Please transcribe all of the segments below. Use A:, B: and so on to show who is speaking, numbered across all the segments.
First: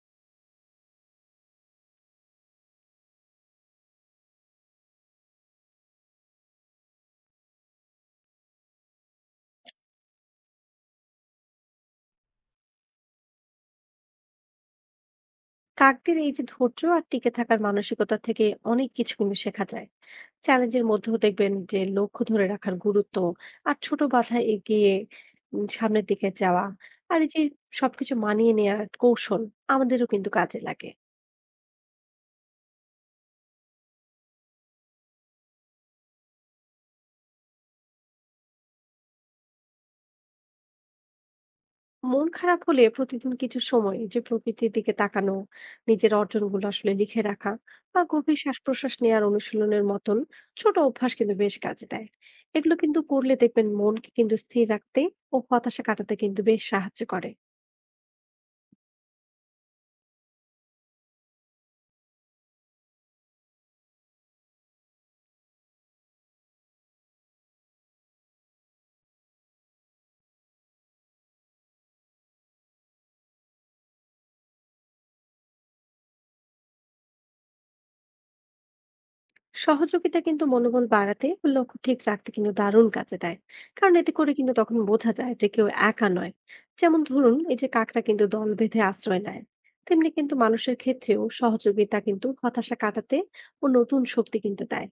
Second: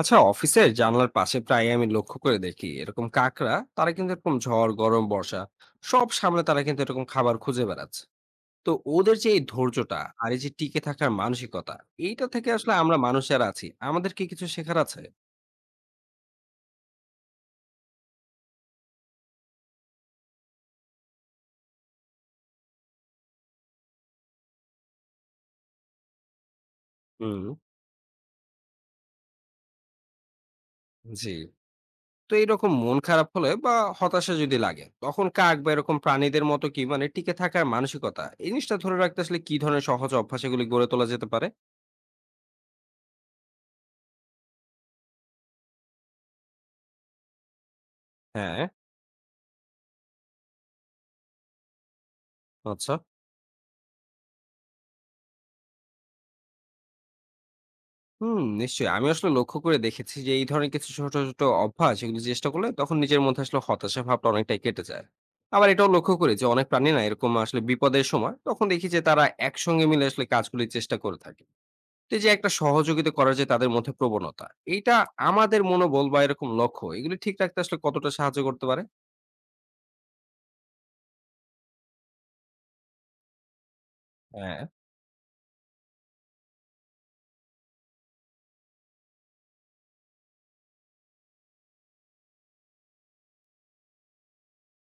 A: আচ্ছা, অফিসের জানলার পাশে প্রায় আমি লক্ষ্য করে দেখি এরকম কাকড়া তারা কিন্তু এরকম ঝড়, গরম, বর্ষা সব সামনে তারা কিন্তু এরকম খাবার খুঁজে বেড়াচ্ছে। তো ওদের যে এই ধৈর্যটা আর এই যে টিকে থাকার মানসিকতা, এইটা থেকে আসলে আমরা মানুষ যারা আছি আমাদের কি কিছু শেখার আছে?
B: কাকদের এই যে ধৈর্য আর টিকে থাকার মানসিকতা থেকে অনেক কিছু কিন্তু শেখা যায়। চ্যালেঞ্জের মধ্যেও দেখবেন যে লক্ষ্য ধরে রাখার গুরুত্ব আর ছোট বাধা এগিয়ে সামনের দিকে যাওয়া আর এই যে
A: হুম।
B: সবকিছু মানিয়ে নেওয়ার কৌশল আমাদেরও কিন্তু কাজে লাগে।
A: জি। তো এরকম মন খারাপ হলে বা হতাশা যদি লাগে তখন কাক বা এরকম প্রাণীদের মতো কি মানে টিকে থাকার মানসিকতা এই জিনিসটা ধরে রাখতে আসলে কি ধরনের সহজ অভ্যাস এগুলি গড়ে তোলা যেতে পারে?
B: মন খারাপ হলে প্রতিদিন কিছু সময় যে প্রকৃতির দিকে তাকানো, নিজের অর্জনগুলো আসলে লিখে রাখা বা গভীর শ্বাস
A: হ্যাঁ।
B: প্রশ্বাস নেওয়ার অনুশীলনের মতন ছোট অভ্যাস কিন্তু বেশ কাজে দেয়। এগুলো
A: আচ্ছা।
B: কিন্তু করলে দেখবেন মনকে কিন্তু স্থির রাখতে ও হতাশা কাটাতে কিন্তু বেশ সাহায্য করে।
A: হুম, নিশ্চয়ই। আমি আসলে লক্ষ্য করে দেখেছি যে এই ধরনের কিছু ছোট, ছোট অভ্যাস এগুলো চেষ্টা করলে তখন নিজের মধ্যে আসলে হতাশা ভাবটা অনেকটাই কেটে যায়। আবার এটাও লক্ষ্য করি যে অনেক প্রাণী না এরকম আসলে বিপদের সময় তখন দেখি যে তারা একসঙ্গে মিলে আসলে কাজগুলির চেষ্টা করে থাকে। তো এই যে একটা সহযোগিতা করার যে তাদের মধ্যে প্রবণতা, এইটা আমাদের মনোবল বা এরকম লক্ষ্য এগুলি ঠিক রাখতে আসলে কতটা সাহায্য করতে পারে?
B: সহযোগিতা কিন্তু মনোবল বাড়াতে ও লক্ষ্য ঠিক রাখতে কিন্তু দারুণ কাজে দেয়, কারণ এতে করে কিন্তু
A: হ্যাঁ।
B: তখন বোঝা যায় যে কেউ একা নয়। যেমন ধরুন এই যে কাকরা কিন্তু দল বেঁধে আশ্রয় নেয়, তেমনি কিন্তু মানুষের ক্ষেত্রেও সহযোগিতা কিন্তু হতাশা কাটাতে ও নতুন শক্তি কিন্তু দেয়।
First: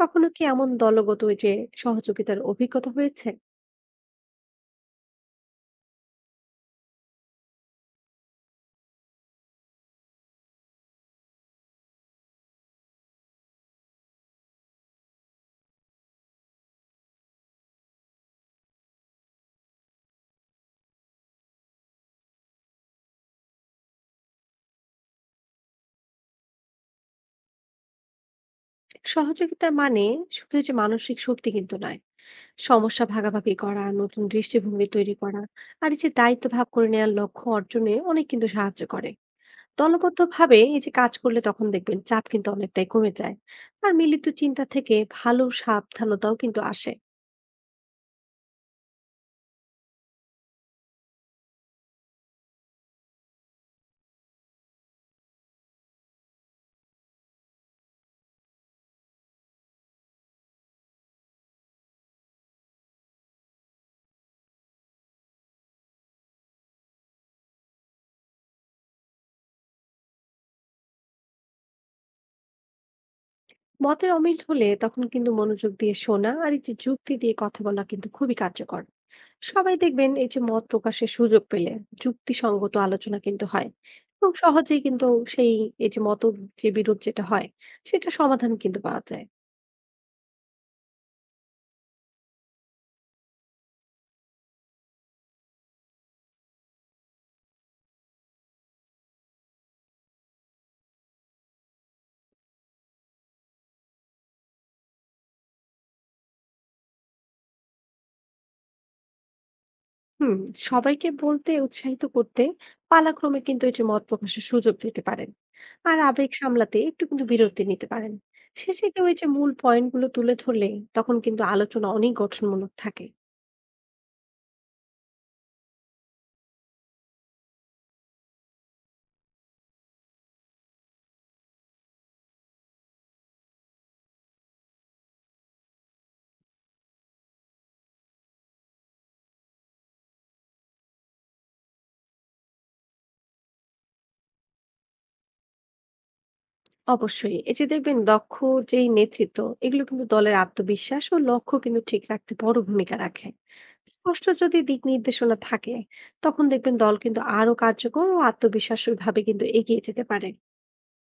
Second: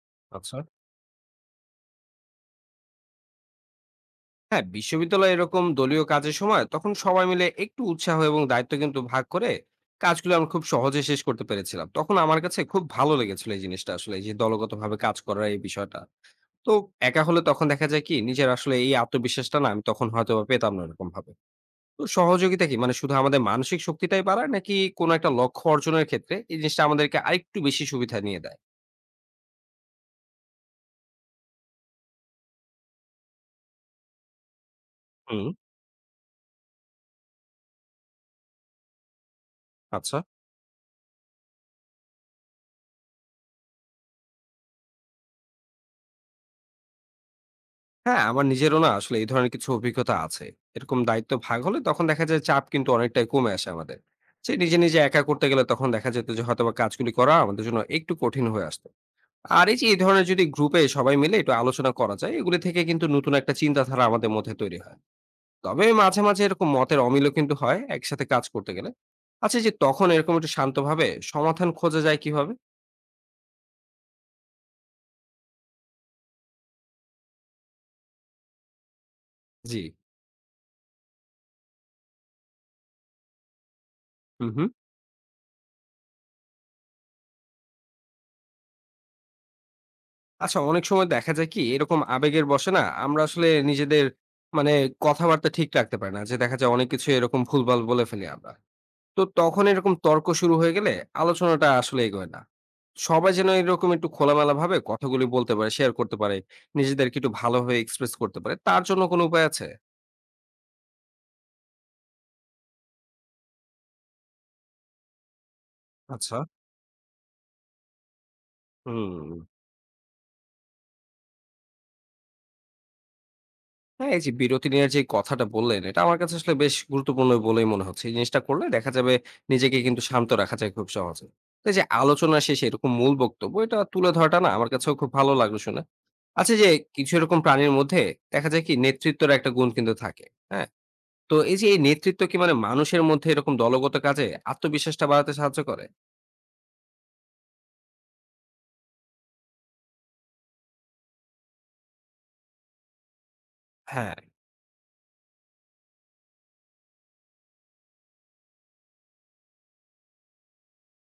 B: কখনো কি
A: আচ্ছা।
B: এমন দলগত ওই যে সহযোগিতার অভিজ্ঞতা হয়েছে?
A: হ্যাঁ, বিশ্ববিদ্যালয়ে এরকম দলীয় কাজের সময় তখন সবাই মিলে একটু উৎসাহ এবং দায়িত্ব কিন্তু ভাগ করে কাজগুলো আমরা খুব সহজে শেষ করতে পেরেছিলাম। তখন আমার কাছে খুব ভালো লেগেছিল এই জিনিসটা, আসলে এই যে দলগতভাবে কাজ করার এই বিষয়টা। তো একা হলে তখন দেখা যায় কি নিজের আসলে এই আত্মবিশ্বাসটা না আমি তখন হয়তো বা পেতাম না এরকম ভাবে। তো সহযোগিতা কি মানে শুধু আমাদের মানসিক শক্তিটাই বাড়ায় নাকি কোনো একটা লক্ষ্য অর্জনের ক্ষেত্রে এই জিনিসটা আমাদেরকে আরেকটু বেশি সুবিধা নিয়ে দেয়?
B: সহযোগিতা মানে শুধু এই যে মানসিক শক্তি কিন্তু নয়, সমস্যা ভাগাভাগি করা, নতুন দৃষ্টিভঙ্গি তৈরি করা
A: হুম।
B: আর এই যে দায়িত্ব ভাগ করে নেওয়ার লক্ষ্য অর্জনে অনেক কিন্তু সাহায্য করে।
A: আচ্ছা।
B: দলবদ্ধভাবে এই যে কাজ করলে তখন দেখবেন চাপ কিন্তু অনেকটাই কমে যায়। আর মিলিত চিন্তা থেকে ভালো সাবধানতাও কিন্তু আসে।
A: হ্যাঁ, আমার নিজেরও না আসলে এই ধরনের কিছু অভিজ্ঞতা আছে। এরকম দায়িত্ব ভাগ হলে তখন দেখা যায় চাপ কিন্তু অনেকটাই কমে আসে আমাদের। যে নিজে, নিজে একা করতে গেলে তখন দেখা যেত যে হয়তোবা কাজগুলি করা আমাদের জন্য একটু কঠিন হয়ে আসতো। আর এই যে এই ধরনের যদি গ্রুপে সবাই মিলে একটু আলোচনা করা যায়, এগুলি থেকে কিন্তু নতুন একটা চিন্তাধারা আমাদের মধ্যে তৈরি হয়। তবে মাঝে, মাঝে এরকম মতের অমিলও কিন্তু হয় একসাথে কাজ করতে গেলে। আচ্ছা, এই যে তখন এরকম একটু শান্তভাবে সমাধান খোঁজা যায় কিভাবে?
B: মতের অমিল হলে তখন কিন্তু মনোযোগ দিয়ে শোনা আর এই যে যুক্তি দিয়ে কথা বলা কিন্তু খুবই কার্যকর। সবাই
A: জি।
B: দেখবেন এই যে মত প্রকাশের সুযোগ পেলে যুক্তিসঙ্গত আলোচনা কিন্তু হয় এবং
A: হু, হু।
B: সহজেই কিন্তু সেই এই যে মত, যে বিরোধ যেটা হয়, সেটা সমাধান কিন্তু পাওয়া যায়।
A: আচ্ছা, অনেক সময় দেখা যায় কি এরকম আবেগের বশে না আমরা আসলে নিজেদের মানে কথাবার্তা ঠিক রাখতে পারি না, যে দেখা যায় অনেক কিছু এরকম ভুলভাল বলে ফেলি আমরা। তো তখন এরকম তর্ক শুরু হয়ে গেলে আলোচনাটা আসলে এগোয় না। সবাই যেন এরকম একটু খোলামেলা ভাবে কথাগুলি বলতে পারে, শেয়ার করতে পারে, নিজেদেরকে একটু ভালোভাবে এক্সপ্রেস করতে পারে, তার জন্য কোনো উপায় আছে?
B: হুম। সবাইকে বলতে উৎসাহিত করতে পালাক্রমে কিন্তু এই যে মত প্রকাশের সুযোগ দিতে পারেন। আর আবেগ
A: আচ্ছা।
B: সামলাতে একটু কিন্তু বিরতি নিতে পারেন। শেষে কেউ এই যে
A: হুম।
B: মূল পয়েন্টগুলো তুলে ধরলে তখন কিন্তু আলোচনা অনেক গঠনমূলক থাকে।
A: হ্যাঁ, এই যে বিরতি নেওয়ার যে কথাটা বললেন, এটা আমার কাছে আসলে বেশ গুরুত্বপূর্ণ বলেই মনে হচ্ছে। এই জিনিসটা করলে দেখা যাবে নিজেকে কিন্তু শান্ত রাখা যায় খুব সহজে। তো এই যে আলোচনা শেষে এরকম মূল বক্তব্য এটা তুলে ধরাটা না আমার কাছেও খুব ভালো লাগলো শুনে। আচ্ছা, যে কিছু এরকম প্রাণীর মধ্যে দেখা যায় কি নেতৃত্বের একটা গুণ কিন্তু থাকে। হ্যাঁ? তো এই যে এই নেতৃত্ব কি মানে মানুষের মধ্যে এরকম দলগত কাজে আত্মবিশ্বাসটা বাড়াতে সাহায্য করে?
B: অবশ্যই, এই যে দেখবেন দক্ষ যেই নেতৃত্ব, এগুলো কিন্তু দলের আত্মবিশ্বাস ও লক্ষ্য কিন্তু ঠিক রাখতে বড় ভূমিকা রাখে।
A: হ্যাঁ।
B: স্পষ্ট যদি দিক নির্দেশনা থাকে, তখন দেখবেন দল কিন্তু আরো কার্যকর ও আত্মবিশ্বাসী ভাবে কিন্তু এগিয়ে যেতে পারে।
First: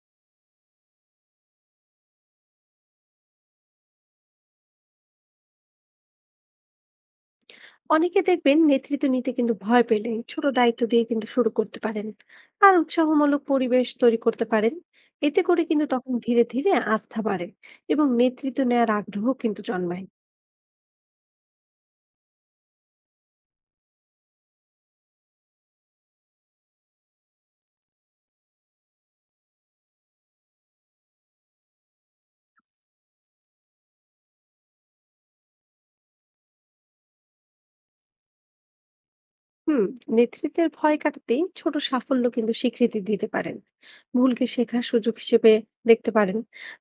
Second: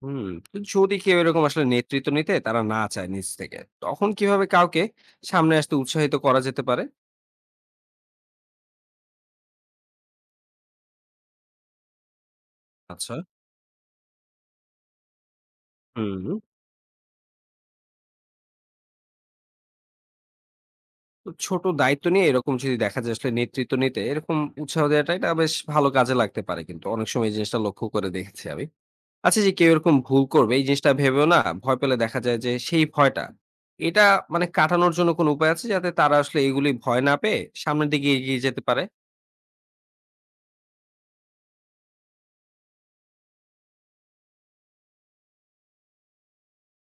A: হুম। তো যদি কেউ এরকম আসলে নেতৃত্ব নিতে তারা না চায় নিজ থেকে, তখন কিভাবে কাউকে সামনে আসতে উৎসাহিত করা যেতে পারে?
B: অনেকে দেখবেন নেতৃত্ব নিতে কিন্তু ভয় পেলে ছোট দায়িত্ব দিয়ে কিন্তু শুরু করতে পারেন। আর
A: আচ্ছা।
B: উৎসাহমূলক পরিবেশ তৈরি করতে পারেন। এতে করে কিন্তু তখন
A: হুম।
B: ধীরে ধীরে আস্থা বাড়ে এবং নেতৃত্ব নেওয়ার আগ্রহ কিন্তু জন্মায়।
A: তো ছোট দায়িত্ব নিয়ে এরকম যদি দেখা যায় আসলে নেতৃত্ব নিতে এরকম উৎসাহ দেওয়াটা এটা বেশ ভালো কাজে লাগতে পারে কিন্তু অনেক সময় এই জিনিসটা লক্ষ্য করে দেখেছি আমি। আচ্ছা, যে কেউ এরকম ভুল করবে এই জিনিসটা ভেবেও না ভয় পেলে দেখা যায় যে সেই ভয়টা এটা মানে কাটানোর জন্য কোনো উপায় আছে যাতে তারা আসলে এগুলি ভয় না পেয়ে সামনের দিকে এগিয়ে যেতে পারে?
B: হুম। নেতৃত্বের ভয় কাটাতে ছোট সাফল্য কিন্তু স্বীকৃতি দিতে পারেন। ভুলকে শেখার সুযোগ হিসেবে দেখতে পারেন।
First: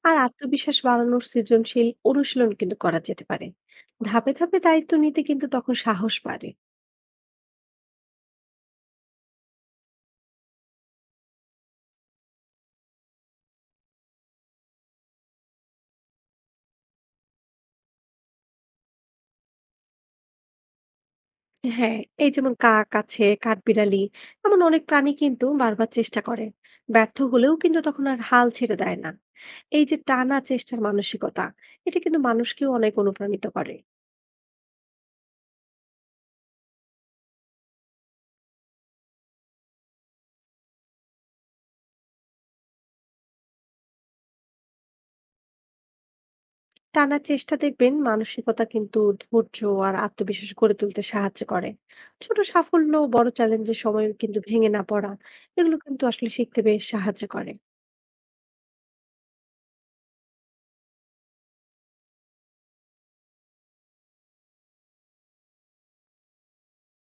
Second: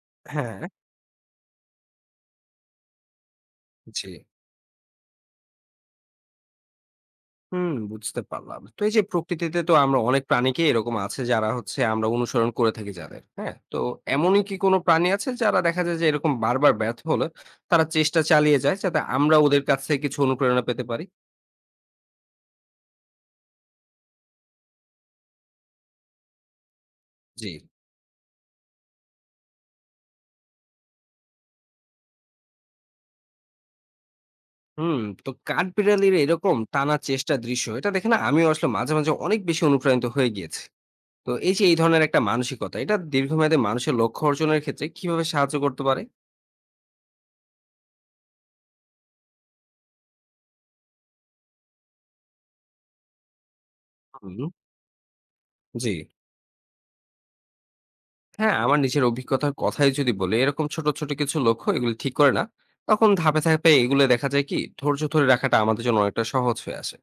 B: আর
A: হ্যাঁ।
B: আত্মবিশ্বাস বাড়ানোর সৃজনশীল অনুশীলন কিন্তু করা যেতে পারে।
A: জি।
B: ধাপে ধাপে দায়িত্ব নিতে কিন্তু তখন সাহস বাড়ে।
A: হুম, বুঝতে পারলাম। তো এই যে প্রকৃতিতে তো আমরা অনেক প্রাণীকে এরকম আছে যারা হচ্ছে আমরা অনুসরণ করে থাকি যাদের, হ্যাঁ? তো এমনই কি কোনো প্রাণী আছে যারা দেখা যায় যে এরকম বারবার ব্যর্থ হলে তারা চেষ্টা চালিয়ে যায় যাতে আমরা ওদের কাছ থেকে কিছু অনুপ্রেরণা পেতে পারি?
B: হ্যাঁ, এই যেমন কাক আছে, কাঠবিড়ালি, এমন অনেক প্রাণী কিন্তু বারবার চেষ্টা করে। ব্যর্থ
A: জি।
B: হলেও কিন্তু তখন আর হাল ছেড়ে দেয় না। এই যে টানা চেষ্টার মানসিকতা, এটা কিন্তু মানুষকেও অনেক অনুপ্রাণিত করে।
A: হুম। তো কাঠবিড়ালির এরকম টানা চেষ্টার দৃশ্য এটা দেখে না আমিও আসলে মাঝে, মাঝে অনেক বেশি অনুপ্রাণিত হয়ে গিয়েছি। তো এই যে এই ধরনের একটা মানসিকতা এটা দীর্ঘমেয়াদে মানুষের লক্ষ্য অর্জনের ক্ষেত্রে কিভাবে সাহায্য করতে পারে?
B: টানা চেষ্টা দেখবেন মানসিকতা কিন্তু ধৈর্য আর আত্মবিশ্বাস গড়ে তুলতে সাহায্য করে। ছোট সাফল্য, বড় চ্যালেঞ্জের সময়
A: হুম।
B: কিন্তু ভেঙে না পড়া, এগুলো
A: জি।
B: কিন্তু আসলে শিখতে বেশ সাহায্য করে।
A: হ্যাঁ, আমার নিজের অভিজ্ঞতার কথাই যদি বলি এরকম ছোট ছোট কিছু লক্ষ্য এগুলো ঠিক করে না তখন ধাপে ধাপে এগুলো দেখা যায় কি ধৈর্য ধরে রাখাটা আমাদের জন্য অনেকটা সহজ হয়ে আসে।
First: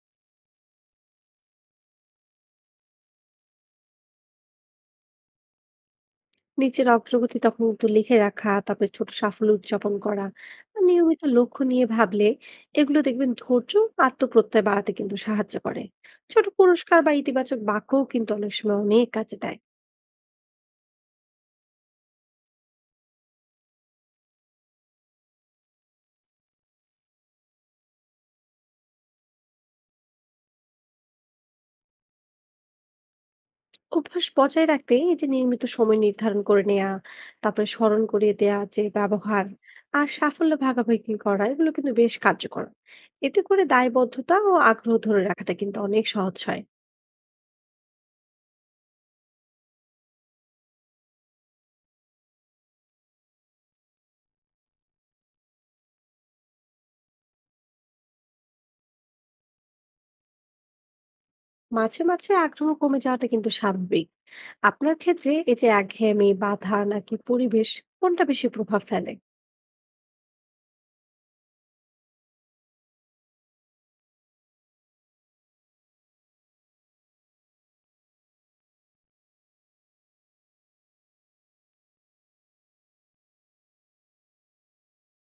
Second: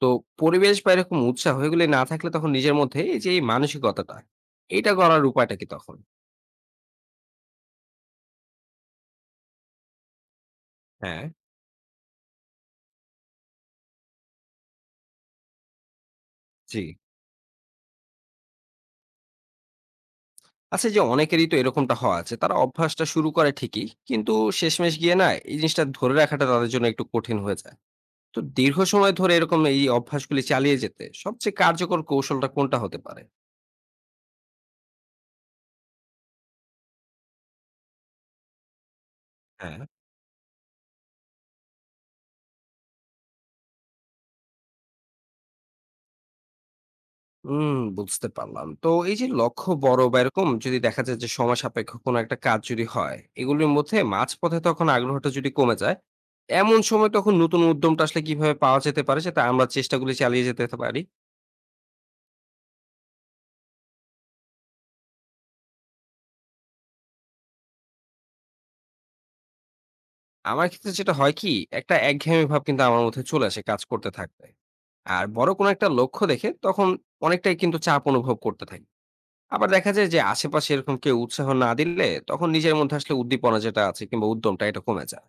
A: তো পরিবেশ বা এরকম উৎসাহ এগুলি না থাকলে তখন নিজের মধ্যে এই যে এই মানসিকতাটা এটা করার উপায়টা কি তখন?
B: নিজের অগ্রগতি তখন একটু লিখে রাখা, তারপরে ছোট সাফল্য উদযাপন করা, আর নিয়মিত
A: হ্যাঁ।
B: লক্ষ্য নিয়ে ভাবলে এগুলো দেখবেন ধৈর্য আর আত্মপ্রত্যয় বাড়াতে কিন্তু সাহায্য করে। ছোট
A: জি।
B: পুরস্কার বা ইতিবাচক বাক্যও কিন্তু অনেক সময় অনেক কাজে দেয়।
A: আচ্ছা, এই যে অনেকেরই তো এরকমটা হওয়া আছে তারা অভ্যাসটা শুরু করে ঠিকই কিন্তু শেষমেশ গিয়ে না এই জিনিসটা ধরে রাখাটা তাদের জন্য একটু কঠিন হয়ে যায়। তো দীর্ঘ সময় ধরে এরকম এই অভ্যাসগুলি চালিয়ে যেতে সবচেয়ে কার্যকর কৌশলটা কোনটা হতে পারে?
B: অভ্যাস বজায় রাখতে এই যে নিয়মিত সময় নির্ধারণ করে নেওয়া, তারপরে স্মরণ করিয়ে দেয়া যে ব্যবহার
A: হ্যাঁ।
B: আর সাফল্য ভাগাভাগি করা, এগুলো কিন্তু বেশ কার্যকর। এতে করে দায়বদ্ধতা ও আগ্রহ ধরে রাখাটা কিন্তু অনেক সহজ হয়।
A: হুম, বুঝতে পারলাম। তো এই যে লক্ষ্য বড় বা এরকম যদি দেখা যায় যে সময় সাপেক্ষ কোনো একটা কাজ যদি হয়, এগুলোর মধ্যে মাঝপথে তখন আগ্রহটা যদি কমে যায়, এমন সময় তখন নতুন উদ্যমটা আসলে কিভাবে পাওয়া যেতে পারে সেটা আমরা চেষ্টাগুলি চালিয়ে যেতে পারি।
B: মাঝে মাঝে আগ্রহ কমে যাওয়াটা কিন্তু স্বাভাবিক। আপনার ক্ষেত্রে এই যে একঘেয়েমি, বাধা নাকি পরিবেশ, কোনটা বেশি প্রভাব ফেলে?
A: আমার ক্ষেত্রে যেটা হয় কি একটা একঘেয়েমি ভাব কিন্তু আমার মধ্যে চলে আসে কাজ করতে থাকলে। আর বড় কোনো একটা লক্ষ্য দেখে তখন অনেকটাই কিন্তু চাপ অনুভব করতে থাকি। আবার দেখা যায় যে আশেপাশে এরকম কেউ উৎসাহ না দিলে তখন নিজের মধ্যে আসলে উদ্দীপনা যেটা আছে কিংবা উদ্যমটা এটা কমে যায়।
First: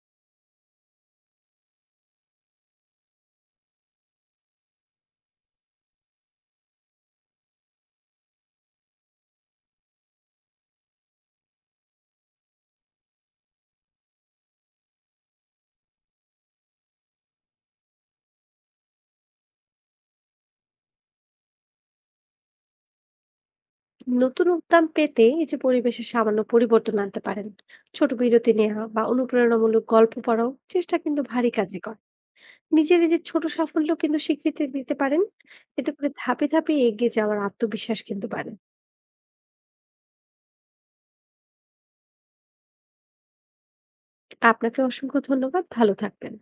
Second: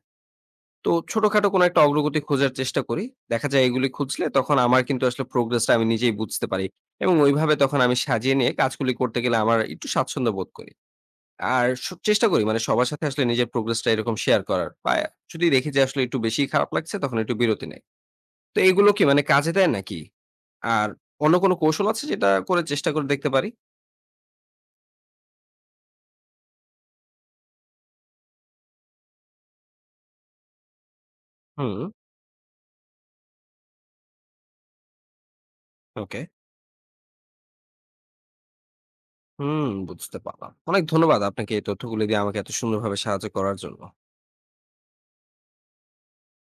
A: তো ছোটখাটো কোনো একটা অগ্রগতি খোঁজার চেষ্টা করি। দেখা যায় এগুলি খুঁজলে তখন আমার কিন্তু আসলে প্রোগ্রেসটা আমি নিজেই বুঝতে পারি। এবং ওইভাবে তখন আমি সাজিয়ে নিয়ে কাজগুলি করতে গেলে আমার একটু স্বাচ্ছন্দ্য বোধ করি। আর চেষ্টা করি মানে সবার সাথে আসলে নিজের প্রোগ্রেসটা এরকম শেয়ার করার। বা যদি দেখি যে আসলে একটু বেশি খারাপ লাগছে তখন একটু বিরতি নেই। তো এগুলো কি মানে কাজে দেয় নাকি? আর অন্য কোনো কৌশল আছে যেটা করে চেষ্টা করে দেখতে পারি?
B: নতুন উদ্যম পেতে এই যে পরিবেশে সামান্য পরিবর্তন আনতে পারেন। ছোট বিরতি নেওয়া বা অনুপ্রেরণামূলক গল্প পড়াও চেষ্টা কিন্তু ভারী কাজে
A: হুম,
B: করে। নিজের এই যে ছোট সাফল্য কিন্তু স্বীকৃতি দিতে পারেন। এতে করে
A: ওকে।
B: ধাপে ধাপে এগিয়ে যাওয়ার আত্মবিশ্বাস কিন্তু বাড়ে।
A: হুম, বুঝতে পারলাম। অনেক ধন্যবাদ আপনাকে এই তথ্যগুলি দিয়ে আমাকে এত সুন্দরভাবে সাহায্য করার জন্য।
B: আপনাকে অসংখ্য ধন্যবাদ, ভালো থাকবেন।